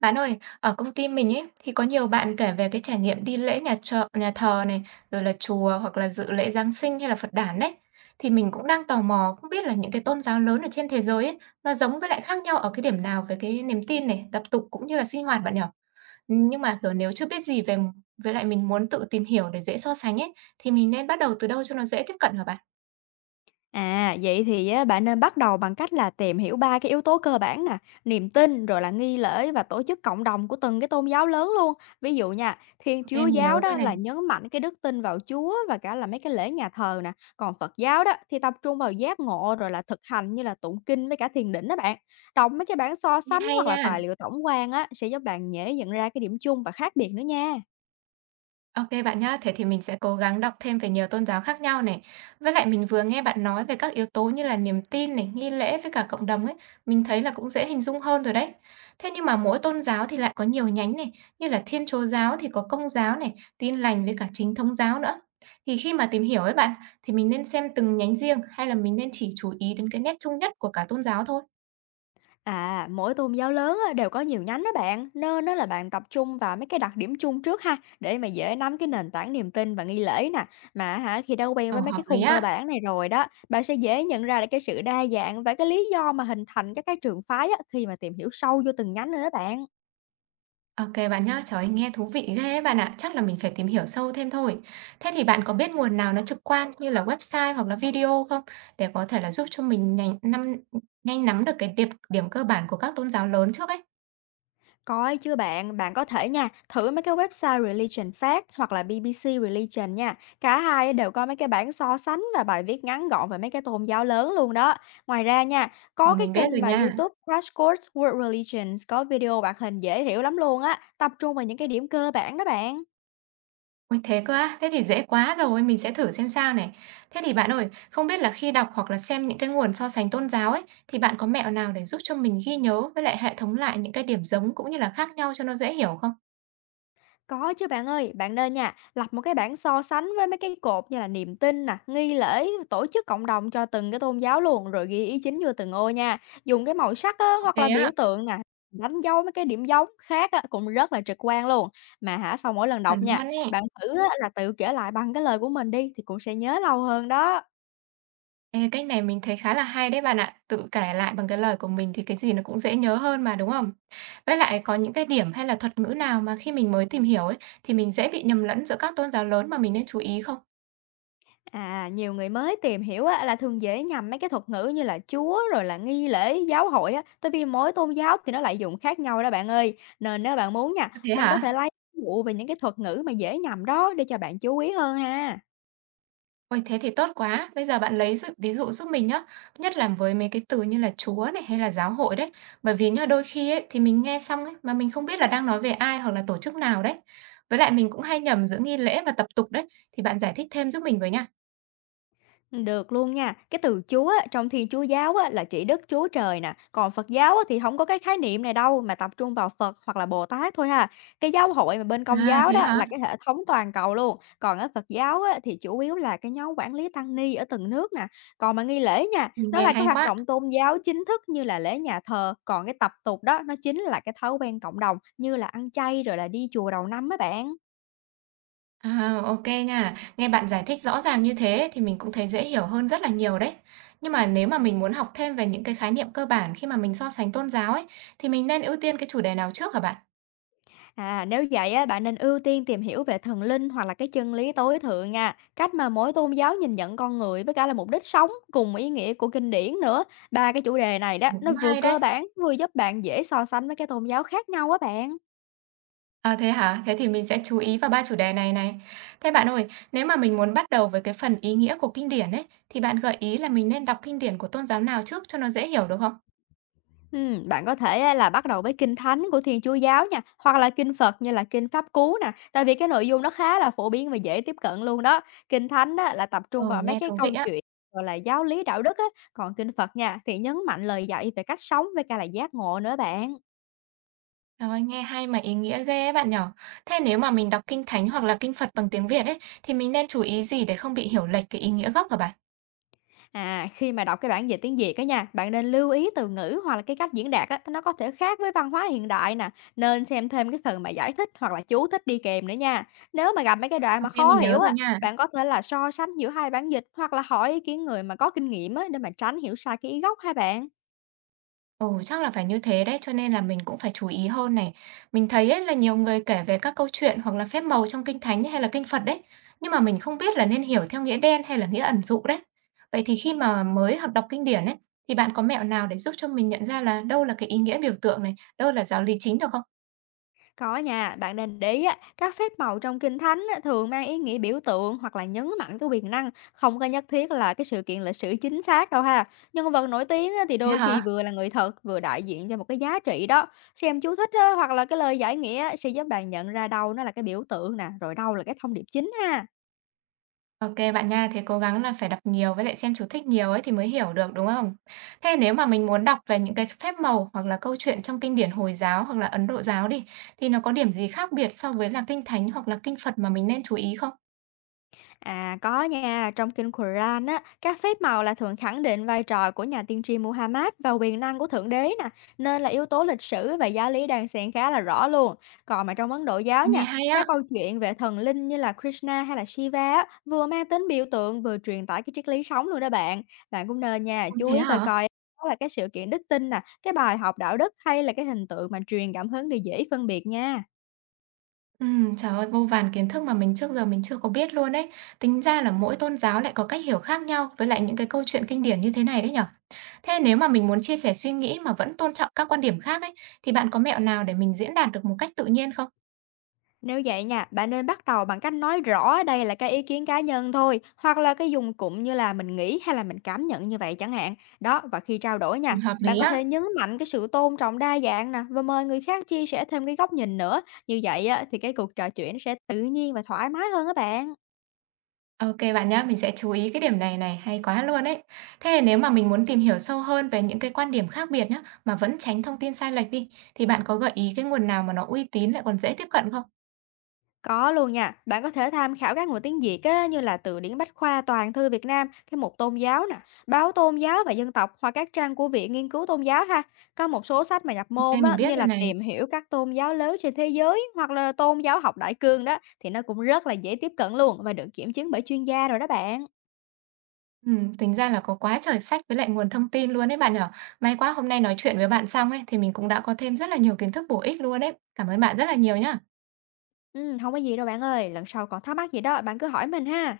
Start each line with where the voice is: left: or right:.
right: Bạn ơi, ở công ty mình ấy thì có nhiều bạn kể về cái trải nghiệm đi lễ nhà chợ, nhà thờ này, rồi là chùa hoặc là dự lễ Giáng sinh hay là Phật đản đấy. Thì mình cũng đang tò mò không biết là những cái tôn giáo lớn ở trên thế giới ấy, nó giống với lại khác nhau ở cái điểm nào về cái niềm tin này, tập tục cũng như là sinh hoạt bạn nhỉ? Nhưng mà kiểu nếu chưa biết gì về với lại mình muốn tự tìm hiểu để dễ so sánh ấy thì mình nên bắt đầu từ đâu cho nó dễ tiếp cận hả bạn?
left: À, vậy thì á, bạn nên bắt đầu bằng cách là tìm hiểu ba cái yếu tố cơ bản nè, niềm tin, rồi là nghi lễ và tổ chức cộng đồng của từng cái tôn giáo lớn luôn. Ví dụ nha, Thiên
right: Ok,
left: Chúa
right: mình
left: giáo
right: nhớ rồi
left: đó
right: này.
left: là nhấn mạnh cái đức tin vào Chúa và cả là mấy cái lễ nhà thờ nè. Còn Phật giáo đó thì tập trung vào giác ngộ rồi là thực hành như là tụng kinh với cả thiền định đó bạn. Đọc mấy cái bản so
right: Nghe
left: sánh
right: hay
left: hoặc là
right: nha.
left: tài liệu tổng quan á sẽ giúp bạn dễ nhận ra cái điểm chung và khác biệt nữa nha.
right: OK bạn nhá. Thế thì mình sẽ cố gắng đọc thêm về nhiều tôn giáo khác nhau này. Với lại mình vừa nghe bạn nói về các yếu tố như là niềm tin này, nghi lễ với cả cộng đồng ấy, mình thấy là cũng dễ hình dung hơn rồi đấy. Thế nhưng mà mỗi tôn giáo thì lại có nhiều nhánh này, như là Thiên Chúa giáo thì có Công giáo này, Tin lành với cả Chính thống giáo nữa. Thì khi mà tìm hiểu ấy bạn, thì mình nên xem từng nhánh riêng hay là mình nên chỉ chú ý đến cái nét chung nhất của cả tôn giáo thôi?
left: À, mỗi tôn giáo lớn á, đều có nhiều nhánh đó bạn, nên đó là bạn tập trung vào mấy cái đặc điểm chung trước ha, để mà dễ nắm cái nền tảng niềm tin và nghi lễ nè. Mà hả, khi đã quen
right: Ờ,
left: với mấy cái
right: hợp lý
left: khung cơ
right: á.
left: bản này rồi đó, bạn sẽ dễ nhận ra được cái sự đa dạng và cái lý do mà hình thành các cái trường phái á, khi mà tìm hiểu sâu vô từng nhánh rồi đó bạn.
right: OK bạn nhá. Trời ơi, nghe thú vị ghê ấy bạn ạ. Chắc là mình phải tìm hiểu sâu thêm thôi. Thế thì bạn có biết nguồn nào nó trực quan như là website hoặc là video không? Để có thể là giúp cho mình nhanh nắm được cái điểm điểm cơ bản của các tôn giáo lớn trước ấy.
left: Có chứ bạn, bạn có thể nha, thử mấy cái website Religion Facts hoặc là BBC Religion nha. Cả hai đều có mấy cái bản so sánh và bài viết ngắn gọn về mấy cái tôn giáo lớn luôn đó. Ngoài ra nha, có
right: Mà
left: cái
right: mình biết
left: kênh
right: rồi
left: mà
right: nha.
left: YouTube Crash Course World Religions có video hoạt hình dễ hiểu lắm luôn á, tập trung vào những cái điểm cơ bản đó bạn.
right: Ôi, thế cơ á? Thế thì dễ quá rồi, mình sẽ thử xem sao này. Thế thì bạn ơi, không biết là khi đọc hoặc là xem những cái nguồn so sánh tôn giáo ấy, thì bạn có mẹo nào để giúp cho mình ghi nhớ với lại hệ thống lại những cái điểm giống cũng như là khác nhau cho nó dễ hiểu không?
left: Có chứ bạn ơi, bạn nên nha, lập một cái bảng so sánh với mấy cái cột như là niềm tin nè, nghi lễ, tổ chức cộng đồng cho từng cái tôn giáo luôn, rồi ghi ý chính vô từng ô nha. Dùng cái màu sắc á,
right: OK
left: hoặc là biểu
right: á,
left: tượng nè, đánh dấu mấy cái điểm giống khác á, cũng rất là trực quan luôn. Mà hả, sau mỗi lần
right: cần
left: đọc nha,
right: luôn ấy.
left: bạn thử á, là tự kể lại bằng cái lời của mình đi thì cũng sẽ nhớ lâu hơn đó.
right: Ê, cách này mình thấy khá là hay đấy bạn ạ. Tự kể lại bằng cái lời của mình thì cái gì nó cũng dễ nhớ hơn mà, đúng không? Với lại có những cái điểm hay là thuật ngữ nào mà khi mình mới tìm hiểu ấy, thì mình dễ bị nhầm lẫn giữa các tôn giáo lớn mà mình nên chú ý không?
left: À, nhiều người mới tìm hiểu á, là thường dễ nhầm mấy cái thuật ngữ như là Chúa rồi là nghi lễ, giáo hội á, tại vì mỗi tôn giáo thì nó lại dùng khác nhau đó bạn ơi. Nên nếu bạn muốn nha,
right: Thế
left: mình có thể
right: hả?
left: lấy ví dụ về những cái thuật ngữ mà dễ nhầm đó để cho bạn chú ý hơn ha.
right: Ôi, thế thì tốt quá. Bây giờ bạn lấy ví dụ giúp mình nhá. Nhất là với mấy cái từ như là Chúa này hay là giáo hội đấy. Bởi vì nhá, đôi khi ấy, thì mình nghe xong ấy, mà mình không biết là đang nói về ai hoặc là tổ chức nào đấy. Với lại mình cũng hay nhầm giữa nghi lễ và tập tục đấy. Thì bạn giải thích thêm giúp mình với nha.
left: Được luôn nha. Cái từ Chúa á, trong Thiên Chúa giáo á, là chỉ Đức Chúa Trời nè, còn Phật giáo á, thì không có cái khái niệm này đâu, mà tập trung vào Phật hoặc là Bồ Tát thôi ha. Cái giáo hội mà bên Công
right: À,
left: giáo
right: thế
left: đó
right: hả?
left: là cái hệ thống toàn cầu luôn, còn ở Phật giáo á, thì chủ yếu là cái nhóm quản lý tăng ni ở từng nước nè. Còn mà nghi lễ nha,
right: Mình
left: nó
right: nghe
left: là cái
right: hay
left: hoạt
right: quá.
left: động tôn giáo chính thức như là lễ nhà thờ, còn cái tập tục đó nó chính là cái thói quen cộng đồng như là ăn chay rồi là đi chùa đầu năm á bạn.
right: À, ô nha. Nghe bạn giải thích rõ ràng như thế thì mình cũng thấy dễ hiểu hơn rất là nhiều đấy. Nhưng mà nếu mà mình muốn học thêm về những cái khái niệm cơ bản khi mà mình so sánh tôn giáo ấy, thì mình nên ưu tiên cái chủ đề nào trước hả bạn?
left: À, nếu vậy á, bạn nên ưu tiên tìm hiểu về thần linh hoặc là cái chân lý tối thượng nha, cách mà mỗi tôn giáo nhìn nhận con người với cả là mục đích sống cùng ý nghĩa của kinh điển nữa. Ba cái chủ đề này đó,
right: Ừ,
left: nó
right: cũng
left: vừa
right: hay
left: cơ
right: đấy.
left: bản vừa giúp bạn dễ so sánh với cái tôn giáo khác nhau á bạn.
right: À thế hả? Thế thì mình sẽ chú ý vào ba chủ đề này này. Thế bạn ơi, nếu mà mình muốn bắt đầu với cái phần ý nghĩa của kinh điển ấy, thì bạn gợi ý là mình nên đọc kinh điển của tôn giáo nào trước cho nó dễ hiểu được không?
left: Bạn có thể á là bắt đầu với Kinh Thánh của Thiên Chúa giáo nha, hoặc là Kinh Phật như là Kinh Pháp Cú nè, tại vì cái nội dung nó khá là phổ biến và dễ tiếp cận luôn đó. Kinh Thánh á là tập
right: Ừ,
left: trung vào mấy
right: nghe
left: cái
right: thú vị
left: câu
right: á.
left: chuyện rồi là giáo lý đạo đức á, còn Kinh Phật nha thì nhấn mạnh lời dạy về cách sống với cả là giác ngộ nữa bạn.
right: Trời ơi, nghe hay mà ý nghĩa ghê ấy bạn nhỏ. Thế nếu mà mình đọc Kinh Thánh hoặc là Kinh Phật bằng tiếng Việt ấy, thì mình nên chú ý gì để không bị hiểu lệch cái ý nghĩa gốc hả bạn?
left: À, khi mà đọc cái bản dịch tiếng Việt á nha, bạn nên lưu ý từ ngữ hoặc là cái cách diễn đạt á, nó có thể khác với văn hóa hiện đại nè, nên xem thêm cái phần mà giải thích hoặc là chú thích đi kèm nữa nha. Nếu mà gặp mấy cái đoạn mà
right: Ok
left: khó
right: mình nhớ
left: hiểu
right: rồi
left: á,
right: nha.
left: bạn có thể là so sánh giữa hai bản dịch hoặc là hỏi ý kiến người mà có kinh nghiệm á, để mà tránh hiểu sai cái ý gốc hai bạn.
right: Ồ chắc là phải như thế đấy, cho nên là mình cũng phải chú ý hơn này. Mình thấy ấy là nhiều người kể về các câu chuyện hoặc là phép màu trong Kinh Thánh hay là Kinh Phật đấy, nhưng mà mình không biết là nên hiểu theo nghĩa đen hay là nghĩa ẩn dụ đấy. Vậy thì khi mà mới học đọc kinh điển ấy, thì bạn có mẹo nào để giúp cho mình nhận ra là đâu là cái ý nghĩa biểu tượng này, đâu là giáo lý chính được không?
left: Có nha, bạn nên để ý á, các phép màu trong Kinh Thánh á, thường mang ý nghĩa biểu tượng hoặc là nhấn mạnh cái quyền năng, không có nhất thiết là cái sự kiện lịch sử chính xác đâu ha. Nhân vật nổi tiếng á, thì
right: Thế
left: đôi khi
right: hả?
left: vừa là người thật, vừa đại diện cho một cái giá trị đó. Xem chú thích á, hoặc là cái lời giải nghĩa á, sẽ giúp bạn nhận ra đâu nó là cái biểu tượng nè, rồi đâu là cái thông điệp chính ha.
right: OK bạn nha, thế cố gắng là phải đọc nhiều với lại xem chú thích nhiều ấy thì mới hiểu được, đúng không? Thế nếu mà mình muốn đọc về những cái phép màu hoặc là câu chuyện trong kinh điển Hồi giáo hoặc là Ấn Độ giáo đi, thì nó có điểm gì khác biệt so với là kinh thánh hoặc là kinh Phật mà mình nên chú ý không?
left: À có nha, trong kinh Quran á, các phép màu là thường khẳng định vai trò của nhà tiên tri Muhammad và quyền năng của Thượng Đế nè, nên là yếu tố lịch sử và giáo lý đan xen khá là rõ luôn. Còn mà trong Ấn Độ giáo
right: Nghe
left: nha,
right: hay á!
left: các câu chuyện về thần linh như là Krishna hay là Shiva á, vừa mang tính biểu tượng vừa truyền tải cái triết lý sống luôn đó bạn. Bạn cũng nên nha,
right: Ôi,
left: chú
right: thế
left: ý coi
right: hả?
left: coi đó là cái sự kiện đức tin nè, cái bài học đạo đức hay là cái hình tượng mà truyền cảm hứng để dễ phân biệt nha.
right: Ừ, trời ơi, vô vàn kiến thức mà mình trước giờ mình chưa có biết luôn ấy. Tính ra là mỗi tôn giáo lại có cách hiểu khác nhau với lại những cái câu chuyện kinh điển như thế này đấy nhở? Thế nếu mà mình muốn chia sẻ suy nghĩ mà vẫn tôn trọng các quan điểm khác ấy, thì bạn có mẹo nào để mình diễn đạt được một cách tự nhiên không?
left: Nếu vậy nha, bạn nên bắt đầu bằng cách nói rõ đây là cái ý kiến cá nhân thôi, hoặc là cái dùng cụm như là mình nghĩ hay là mình cảm nhận như vậy chẳng hạn. Đó, và khi trao đổi nha,
right: Hợp
left: bạn
right: lý
left: có
right: á.
left: thể nhấn mạnh cái sự tôn trọng đa dạng nè và mời người khác chia sẻ thêm cái góc nhìn nữa. Như vậy á, thì cái cuộc trò chuyện sẽ tự nhiên và thoải mái hơn các bạn.
right: Ok bạn nhá, mình sẽ chú ý cái điểm này này, hay quá luôn ấy. Thế nếu mà mình muốn tìm hiểu sâu hơn về những cái quan điểm khác biệt nhá, mà vẫn tránh thông tin sai lệch đi, thì bạn có gợi ý cái nguồn nào mà nó uy tín lại còn dễ tiếp cận không?
left: Có luôn nha, bạn có thể tham khảo các nguồn tiếng Việt á, như là từ điển Bách khoa Toàn thư Việt Nam, cái mục tôn giáo nè, báo tôn giáo và dân tộc hoặc các trang của Viện Nghiên cứu Tôn giáo ha. Có một số sách mà nhập môn
right: Ok
left: á,
right: mình
left: như
right: biết rồi
left: là
right: này.
left: tìm hiểu các tôn giáo lớn trên thế giới hoặc là tôn giáo học đại cương đó thì nó cũng rất là dễ tiếp cận luôn và được kiểm chứng bởi chuyên gia rồi đó bạn.
right: Tính ra là có quá trời sách với lại nguồn thông tin luôn đấy bạn nhỏ. May quá hôm nay nói chuyện với bạn xong ấy, thì mình cũng đã có thêm rất là nhiều kiến thức bổ ích luôn đấy. Cảm ơn bạn rất là nhiều nhá.
left: Ừ, không có gì đâu bạn ơi, lần sau còn thắc mắc gì đó bạn cứ hỏi mình ha.